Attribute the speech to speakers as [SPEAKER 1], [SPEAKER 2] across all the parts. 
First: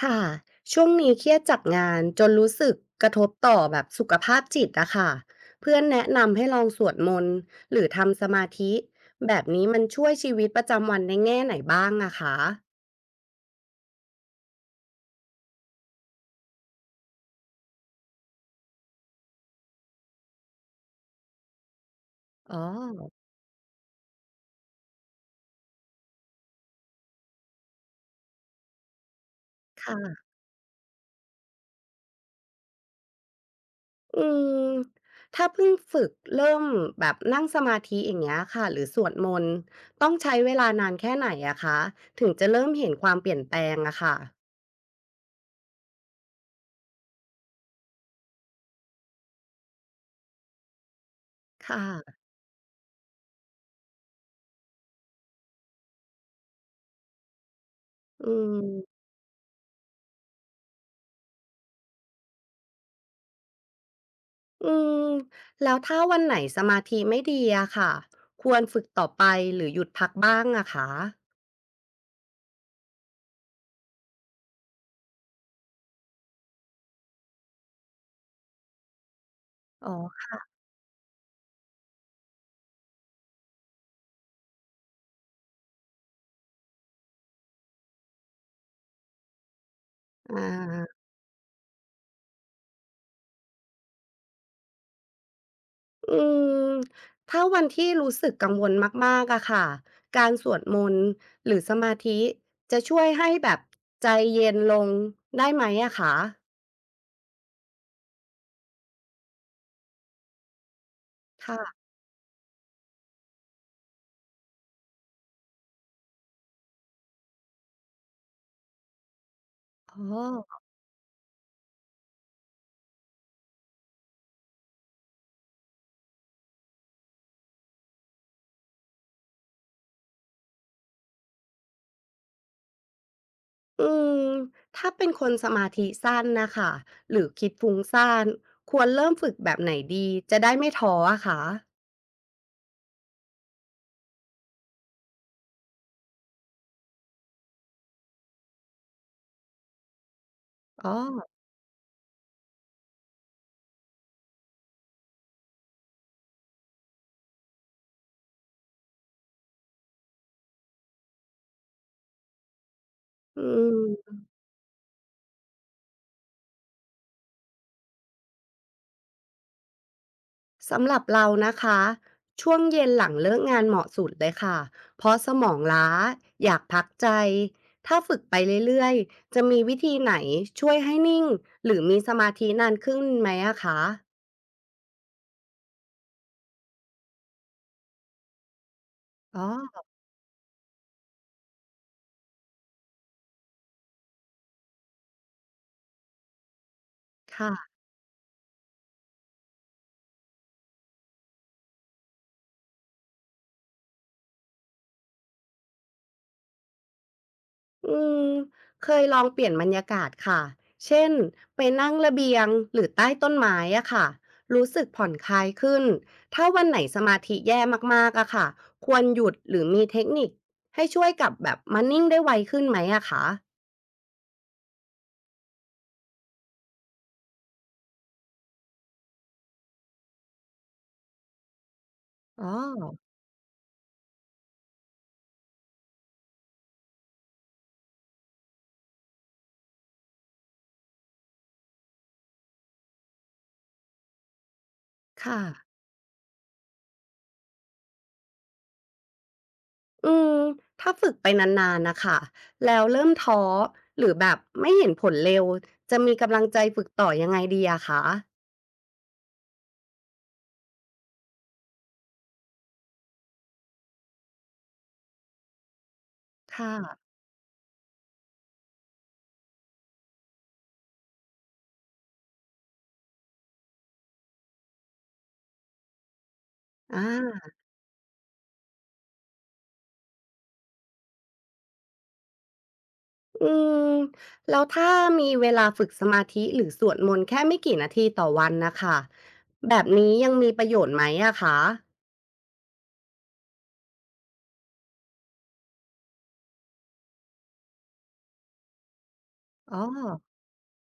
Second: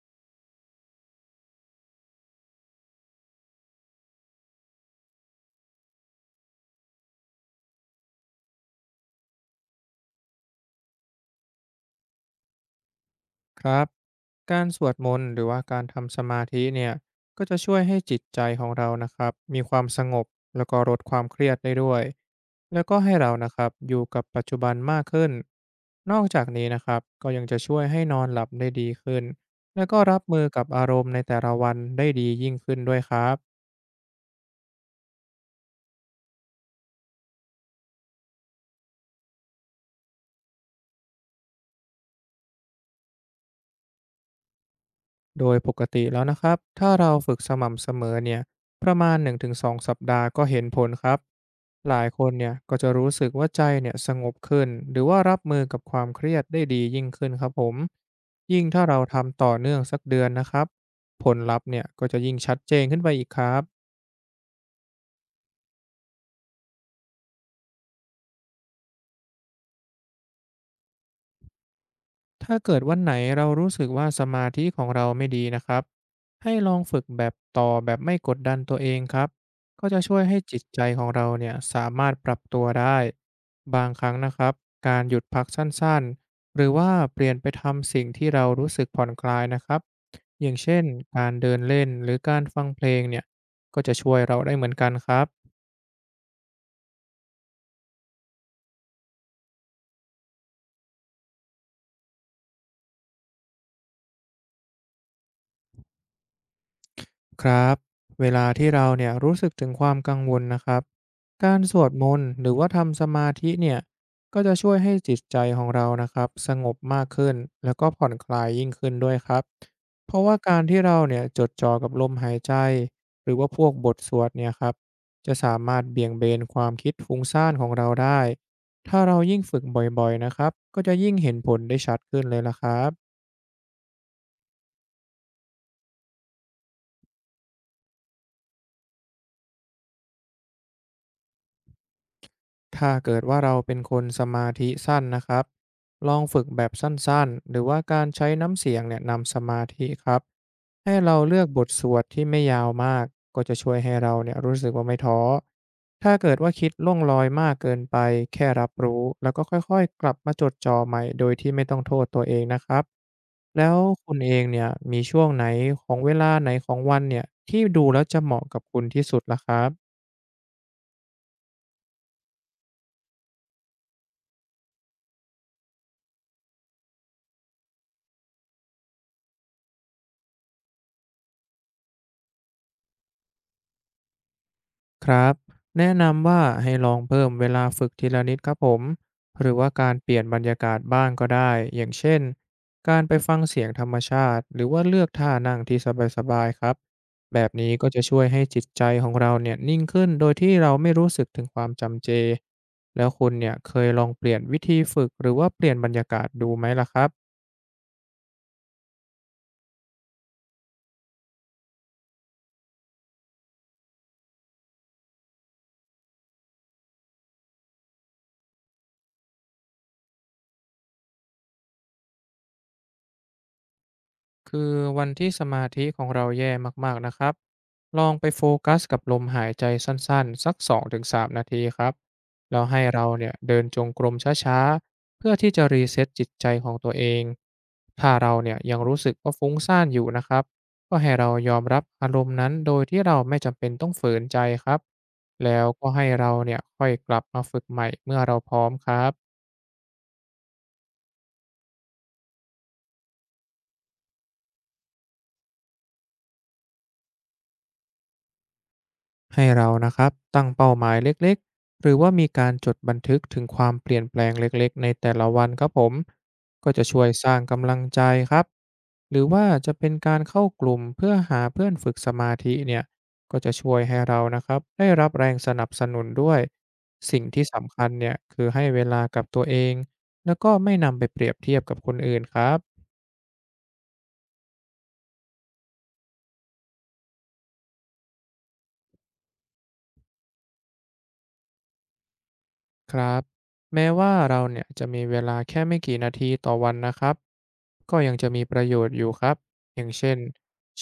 [SPEAKER 1] ค่ะช่วงนี้เครียดจากงานจนรู้สึกกระทบต่อแบบสุขภาพจิตอะค่ะเพื่อนแนะนำให้ลองสวดมนต์หรือทำสมาธิแบบนี้มันช่วยชีวิตประจำวันในแง่ไหนบ้างอะคะ
[SPEAKER 2] ครับการสวดมนต์หรือว่าการทำสมาธิเนี่ยก็จะช่วยให้จิตใจของเรานะครับมีความสงบแล้วก็ลดความเครียดได้ด้วย
[SPEAKER 1] อ๋อ
[SPEAKER 2] แล้วก็ให้เรานะครับอยู่กับปัจจุบันมากขึ้นนอกจากนี้นะครับก็ยังจะช่วยให้นอนหลับได้ดีขึ้นแล้วก็รับ
[SPEAKER 1] ค่ะ
[SPEAKER 2] มือกับอารมณ์ในแต่ละวันได้ดียิ่งขึ้นด้วยครับ
[SPEAKER 1] อืมถ้าเพิ่งฝึกเริ่มแบบนั่งสมาธิอย่างเงี้ยค่ะหรือสวดมนต์ต้องใช้เวลานานแค่ไหนอะคะถึงจะเริ่มเห็นความเปลี่ยนแปลงอะค่ะ
[SPEAKER 2] โดยปกติแล้วนะครับ ถ้าเราฝึกสม่ำเสมอเนี่ยประมาณ1-2สองสัปดาห์ก็เห็นผลครับ
[SPEAKER 1] ค
[SPEAKER 2] หลาย
[SPEAKER 1] ่ะ
[SPEAKER 2] คนเนี่ยก็จะรู้สึกว่าใจเนี่ยสงบขึ้น หรือว่ารับมือกับความเครียดได้ดียิ่งขึ้นครับผม
[SPEAKER 1] อื
[SPEAKER 2] ยิ่งถ้า
[SPEAKER 1] ม
[SPEAKER 2] เราทำต่อเนื่องสักเดือนนะครับ ผลลัพธ์เนี่ยก็จะยิ่งชัดเจนขึ้นไปอีกครับ
[SPEAKER 1] อืมแล้วถ้าวันไหนสมาธิไม่ดีอะค่ะควรฝึกต่อไปหรือหยุดพักบ้างอะคะ
[SPEAKER 2] ถ้าเกิดวันไหนเรารู้สึกว่าสมาธิของเราไม่ดีนะครับให้ลองฝึกแบบต่อแบบไม่กดดันตัวเองครับก็
[SPEAKER 1] อ๋อ
[SPEAKER 2] จะช่วย
[SPEAKER 1] ค่
[SPEAKER 2] ให้จิตใจของเราเนี่ยสามารถปรับตัวได้บางครั้งนะครับการหยุดพักสั้นๆหรือว่าเปลี่ยนไปทำสิ่งที่เรารู้สึกผ่อนคลายนะครับ
[SPEAKER 1] อ
[SPEAKER 2] อย่างเช่น
[SPEAKER 1] า
[SPEAKER 2] การเดินเล่นหรือการฟังเพลงเนี่ยก็จะช่วยเราได้เหมือนกันครับ
[SPEAKER 1] อืมถ้าวันที่รู้สึกกังวลมากๆอะค่ะการสวดมนต์หรือสมาธิจะช่วยให้แบบใจเย็นลงได้ไหมอะคะ
[SPEAKER 2] ครับเวลาที่เราเนี่ยรู้สึกถึงความกังวลนะครับการสว
[SPEAKER 1] ค่ะ
[SPEAKER 2] ดมนต์หรือว่าทำสมาธิเนี่ยก็จะช่วยให้จิตใจของเรานะครับสงบมากขึ้นแล้วก็ผ่อนคลายยิ่งขึ้นด้วยครับ
[SPEAKER 1] อ๋
[SPEAKER 2] เพราะว่ากา
[SPEAKER 1] อ
[SPEAKER 2] รที่เราเนี่ยจดจ่อกับลมหายใจหรือว่าพวกบทสวดเนี่ยครับจะสามารถเบี่ยงเบนความคิดฟุ้งซ่านของเราได้ถ้าเรายิ่งฝึกบ่อยๆนะครับก็จะยิ่งเห็นผลได้ชัดขึ้นเลยละครับ
[SPEAKER 1] อืมถ้าเป็นคนสมาธิสั้นน่ะคะหรือคิดฟุ้งซ่านควรเริ่มฝึกแบบไหนดีจะได้ไม่ท้ออะคะ
[SPEAKER 2] ถ้าเกิดว่าเราเป็นคนสมาธิสั้นนะครับลองฝึกแบบสั้นๆ หรือว่าการใช้น้ำเสียงเนี่ยนำสมาธิครับ
[SPEAKER 1] อ๋อ
[SPEAKER 2] ให้เราเลือกบทสวดที่ไม่ยาวมาก ก็จะช่วยให้เราเนี่ยรู้สึกว่าไม่ท้อถ้าเกิดว่าคิดล่องลอยมากเกินไปแค่รับรู้แล้วก็ค่อยๆกลับมาจดจ่อใหม่โดยที่ไม่ต้องโทษตัวเองนะครับ
[SPEAKER 1] อื
[SPEAKER 2] แล้วคุ
[SPEAKER 1] ม
[SPEAKER 2] ณเองเนี่ยมีช่วงไหนของเวลาไหนของวันเนี่ยที่ดูแล้วจะเหมาะกับคุณที่สุดล่ะครับ
[SPEAKER 1] สำหรับเรานะคะช่วงเย็นหลังเลิกงานเหมาะสุดเลยค่ะเพราะสมองล้าอยากพักใจถ้าฝึกไปเรื่อยๆจะมีวิธีไหนช่วยให้นิ่งหรือมีสมาธินานขึ้นไหมอะคะ
[SPEAKER 2] ครับแนะนำว่าให้ลองเพิ่มเวลาฝึกทีละนิดครับผม
[SPEAKER 1] อ๋
[SPEAKER 2] หรือว่า
[SPEAKER 1] อ
[SPEAKER 2] การเปลี่ยนบรรยากาศบ้างก็ได้อย่างเช่นการไปฟังเสียงธรรมชาติหรือว่าเลือกท่านั่งที่สบายๆครับแบบ
[SPEAKER 1] ค่ะ
[SPEAKER 2] นี้ก็จะช่วยให้จิตใจของเราเนี่ยนิ่งขึ้นโดยที่เราไม่รู้สึกถึงความจำเจแล้วคุณเนี่ยเคยลองเปลี่ยนวิธีฝึกหรือว่าเปลี่ยนบรรยากาศดูไหมล่ะครับ
[SPEAKER 1] อืมเคยลองเปลี่ยนบรรยากาศค่ะ เช่นไปนั่งระเบียงหรือใต้ต้นไม้อะค่ะรู้สึกผ่อนคลายขึ้นถ้าวันไหนสมาธิแย่มากๆอะค่ะควรหยุดหรือมีเทคนิคให้ช่วยกลับแบบมานิ่งได้ไวขึ้นไหมอะคะ
[SPEAKER 2] คือวันที่สมาธิของเราแย่มากๆนะครับลองไปโฟกัสกับลมหายใจสั้นๆสักสองถึงสา3นาทีครับ
[SPEAKER 1] อ๋อ
[SPEAKER 2] แล้วให้เราเนี่ยเดินจงกรมช้าๆเพื่อที่จะรีเซ็ตจิตใจของตัวเองถ้าเราเนี่ยยังรู้สึกว่าฟุ้งซ่านอยู่นะครับก็ให้เรายอมรับอารมณ์นั้นโดยที่เราไม่จำเป็นต้องฝืนใจครับ
[SPEAKER 1] ค่ะ
[SPEAKER 2] แล้วก็ให้เราเนี่ยค่อยกลับมาฝึกใหม่เมื่อเราพร้อมครับ
[SPEAKER 1] อืมถ้าฝึกไปนานๆนะคะแล้วเริ่มท้อหรือแบบไม่เห็นผลเร็วจะมีกำลังใจฝึกต่อยังไงดีอะคะ
[SPEAKER 2] ให้เรานะครับตั้งเป้าหมายเล็กๆหรือว่ามีการจดบันทึกถึงความเปลี่ยนแปลงเล็กๆในแต่ละวันครับผมก็
[SPEAKER 1] ค่ะ
[SPEAKER 2] จะช่วยสร้างกำลังใจครับหรือว่าจะเป็นการเข้ากลุ่มเพื่อหาเพื่อนฝึกสมาธิเนี่ยก็จะช่วยให้เรานะครับได้รับแรงสนับสนุนด้วย
[SPEAKER 1] อ่
[SPEAKER 2] สิ่งที่
[SPEAKER 1] า
[SPEAKER 2] สำคัญเนี่ยคือให้เวลากับตัวเองแล้วก็ไม่นำไปเปรียบเทียบกับคนอื่นครับ
[SPEAKER 1] อืมแล้วถ้ามีเวลาฝึกสมาธิหรือสวดมนต์แค่ไม่กี่นาทีต่อวันนะคะแบบนี้ยังมีประโยชน์ไหมอะคะ
[SPEAKER 2] ครับแม้ว่าเราเนี่ยจะมีเวลาแค่ไม่กี่นาทีต่อวันนะครับก็ยังจะมีประโยชน์อยู่ครับ
[SPEAKER 1] อ๋
[SPEAKER 2] อ
[SPEAKER 1] อ
[SPEAKER 2] ย่างเช่น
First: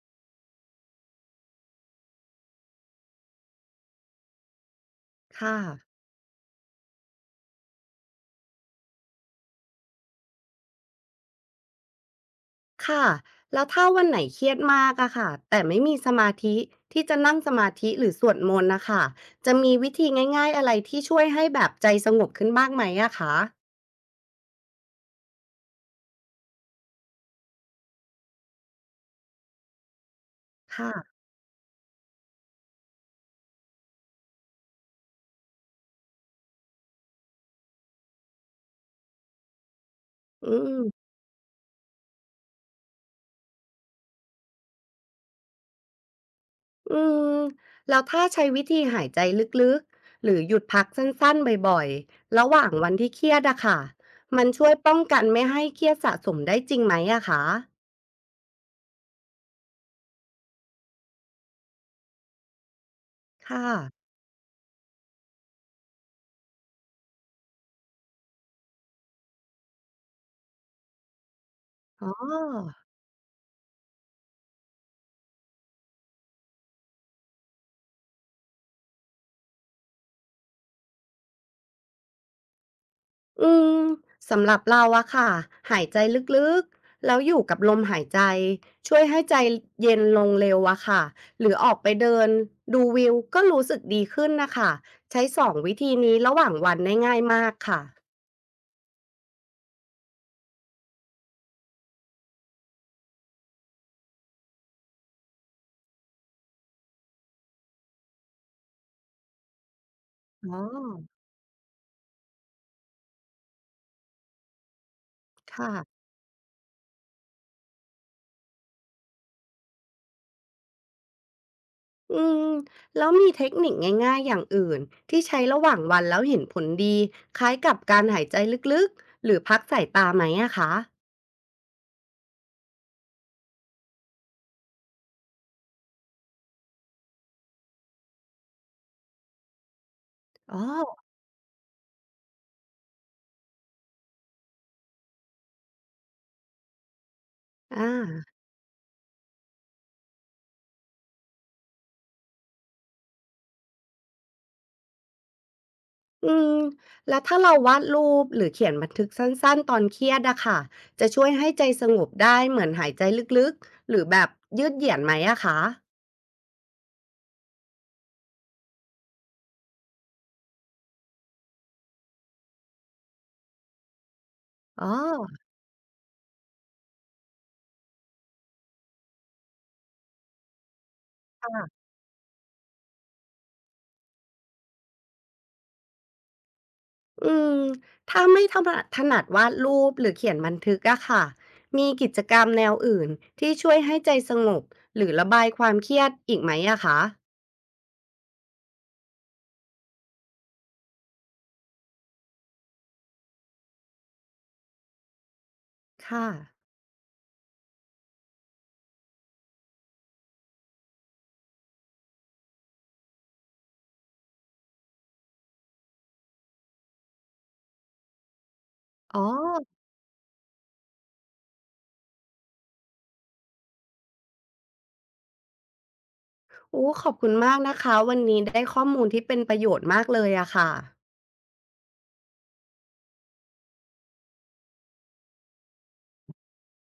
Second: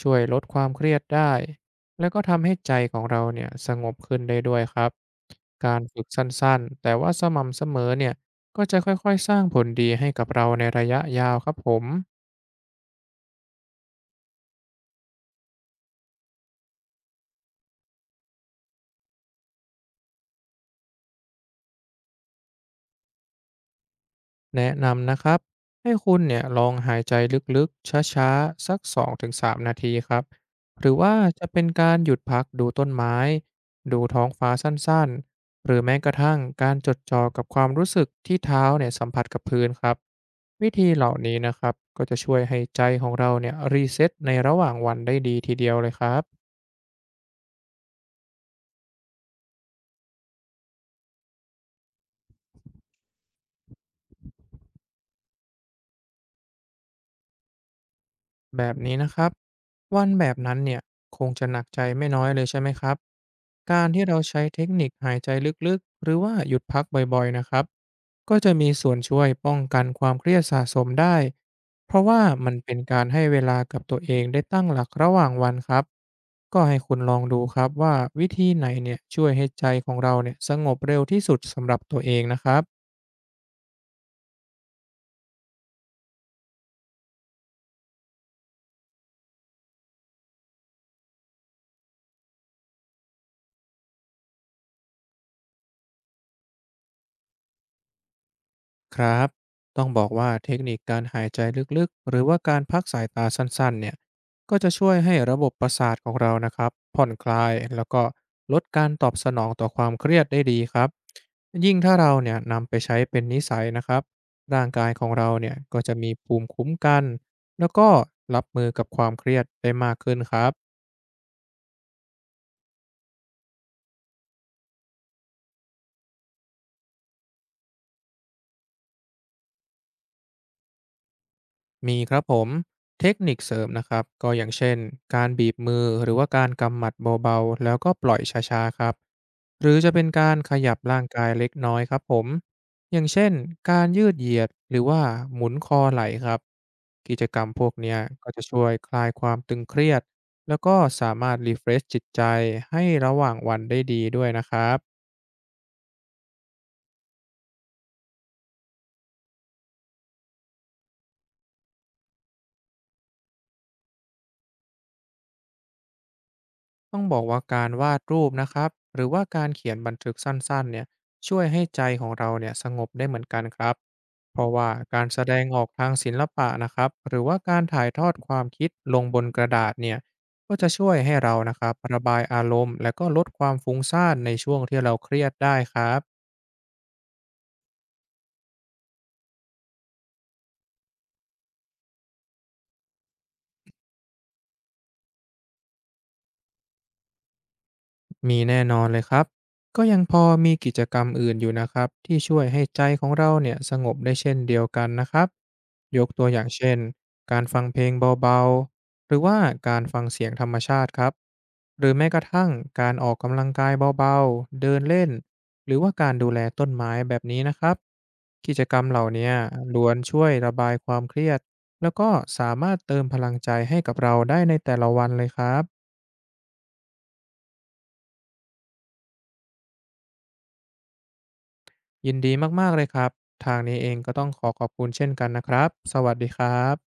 [SPEAKER 2] ช่วยลดความเครียดได้แล้วก็ทำให้ใจของเราเนี่ยสงบขึ้นได้ด้วยครับ
[SPEAKER 1] ค่ะ
[SPEAKER 2] การฝึกสั้นๆแต่ว่าสม่ำเสมอเนี่ยก็จะค่อยๆสร้างผลดีให้กับเราในระยะยาวครับผม
[SPEAKER 1] ค่ะแล้วถ้าวันไหนเครียดมากอะค่ะแต่ไม่มีสมาธิที่จะนั่งสมาธิหรือสวดมนต์นะคะจะมีวิธีง่ายๆอะไรที่ช่วยให้แบบใจสงบขึ้นบ้างไหมอะคะ
[SPEAKER 2] แนะนำนะครับให้คุณเนี่ยลองหายใจลึกๆช้าๆสัก2-3นาทีครับหรื
[SPEAKER 1] ค่ะ
[SPEAKER 2] อว่าจะเป็นการหยุดพักดูต้นไม้ดูท้องฟ้าสั้นๆหรือแม้กระทั่งการจดจ่อกับความรู้สึกที่เท้าเนี่ยสัมผัสกับพื้นครับ
[SPEAKER 1] อื
[SPEAKER 2] วิธี
[SPEAKER 1] ม
[SPEAKER 2] เหล่านี้นะครับก็จะช่วยให้ใจของเราเนี่ยรีเซ็ตในระหว่างวันได้ดีทีเดียวเลยครับ
[SPEAKER 1] อืมแล้วถ้าใช้วิธีหายใจลึกๆหรือหยุดพักสั้นๆบ่อยๆระหว่างวันที่เครียดอะค่ะมันช่วยป้องกันไม่ให้เครียดสะสมได้จริงไหมอะคะ
[SPEAKER 2] แบบนี้นะครับวันแบบนั้นเนี่ยคงจะหนักใจไม่น้อยเลยใช่ไหมครับ
[SPEAKER 1] ค่ะ
[SPEAKER 2] การที่เราใช้เทคนิคหายใจลึกๆหรือว่าหยุดพักบ่อยๆนะครับก็จะมีส่วนช่วยป้องกันความเครียดสะสมได้เพราะ
[SPEAKER 1] อ๋
[SPEAKER 2] ว่ามันเป็
[SPEAKER 1] อ
[SPEAKER 2] นการให้เวลากับตัวเองได้ตั้งหลักระหว่างวันครับก็ให้คุณลองดูครับว่าวิธีไหนเนี่ยช่วยให้ใจของเราเนี่ยสงบเร็วที่สุดสำหรับตัวเองนะครับ
[SPEAKER 1] อืมสำหรับเราอะค่ะหายใจลึกๆแล้วอยู่กับลมหายใจช่วยให้ใจเย็นลงเร็วอะค่ะหรือออกไปเดินดูวิวก็รู้สึกดีขึ้นนะคะใช้สองวิธีนี้ระหว่างวันได้ง่ายมากค่ะ
[SPEAKER 2] ครับต้องบอกว่าเทคนิคการหายใจลึกๆหรือว่าการพักสายตาสั้นๆเนี่ยก็จะช่วยให้ระบบประสาทของเรานะครับผ่อนคลายแล้วก็ลดการตอบสนองต่อความเครียดได้
[SPEAKER 1] อ๋
[SPEAKER 2] ดี
[SPEAKER 1] อ
[SPEAKER 2] ครับยิ่งถ้าเราเนี่ยนำไปใช้เป็นนิสัยนะครับร่างกายของเราเนี่ย
[SPEAKER 1] ค่ะ
[SPEAKER 2] ก็จะมีภูมิคุ้มกันแล้วก็รับมือกับความเครียดได้มากขึ้นครับ
[SPEAKER 1] อืมแล้วมีเทคนิคง่ายๆอย่างอื่นที่ใช้ระหว่างวันแล้วเห็นผลดีคล้ายกับการหายใจลึกๆหรือพักสายตาไหมอะคะ
[SPEAKER 2] มีครับผมเทคนิคเสริมนะครับก็อย่างเช่นการบีบมือหรือว่าการกำหมัดเบาๆแล้วก็ปล่อยช้าๆครับหรือจะเป็นการข
[SPEAKER 1] อ๋อ
[SPEAKER 2] ยับร่างกายเล็กน้อยครับผมอย่างเช่นการยืดเหยียดหรือว่าหมุนคอไหล่ครับกิจกรรมพวก
[SPEAKER 1] อา
[SPEAKER 2] เนี้ยก็จะช่วยคลายความตึงเครียดแล้วก็สามารถรีเฟรชจิตใจให้ระหว่างวันได้ดีด้วยนะครับ
[SPEAKER 1] อืมแล้วถ้าเราวาดรูปหรือเขียนบันทึกสั้นๆตอนเครียดอะค่ะจะช่วยให้ใจสงบได้เหมือนหายใจลึกๆหรือแบบยืดเหยียดไหมอะคะ
[SPEAKER 2] ต้องบอกว่าการวาดรูปนะครับหรือว่าการเขียนบันทึกสั้นๆเนี่ยช่วยให้ใจของเราเนี่ยสงบได้เหมือนกันครับเพราะว่า
[SPEAKER 1] อ๋อ
[SPEAKER 2] การแสดงออกทางศิลปะนะครับหรือว่าการถ่ายทอดความคิดลงบนกระดาษเนี่ยก็จะช่วยให้เรานะครับระบายอารมณ์และก็ลดความฟุ้งซ่านในช่วงที่เราเครียดได้ครับ
[SPEAKER 1] อืมถ้าไม่ถนัดวาดรูปหรือเขียนบันทึกอะค่ะ มีกิจกรรมแนวอื่นที่ช่วยให้ใจสงบหรือระบายความเครียดอีกไหมอะคะ
[SPEAKER 2] มีแน่นอนเลยครับ ก็ยังพอมีกิจกรรมอื่นอยู่นะครับที่ช่วยให้ใจของเราเนี่ยสงบได้เช่นเดียวกันนะครับยกตั
[SPEAKER 1] ค่ะ
[SPEAKER 2] วอย่างเช่นการฟังเพลงเบาๆหรือว่าการฟังเสียงธรรมชาติครับหรือแม้กระทั่งการออกกำลังกายเบาๆเดินเล่นหรือว่าการดูแลต้นไม้แบบนี้นะครับกิจกรรมเหล่า
[SPEAKER 1] อ๋อ
[SPEAKER 2] นี้ล้วนช่วยระบายความเครียดแล้วก็สามารถเติมพลังใจให้กับเราได้ในแต่ละวันเลยครับ
[SPEAKER 1] โอ้ขอบคุณมากนะคะวันนี้ได้ข้อมูลที่เป็นประโยชน์มากเลยอะค่ะ
[SPEAKER 2] ยินดีมากๆเลยครับทางนี้เองก็ต้องขอขอบคุณเช่นกันนะครับสวัสดีครับ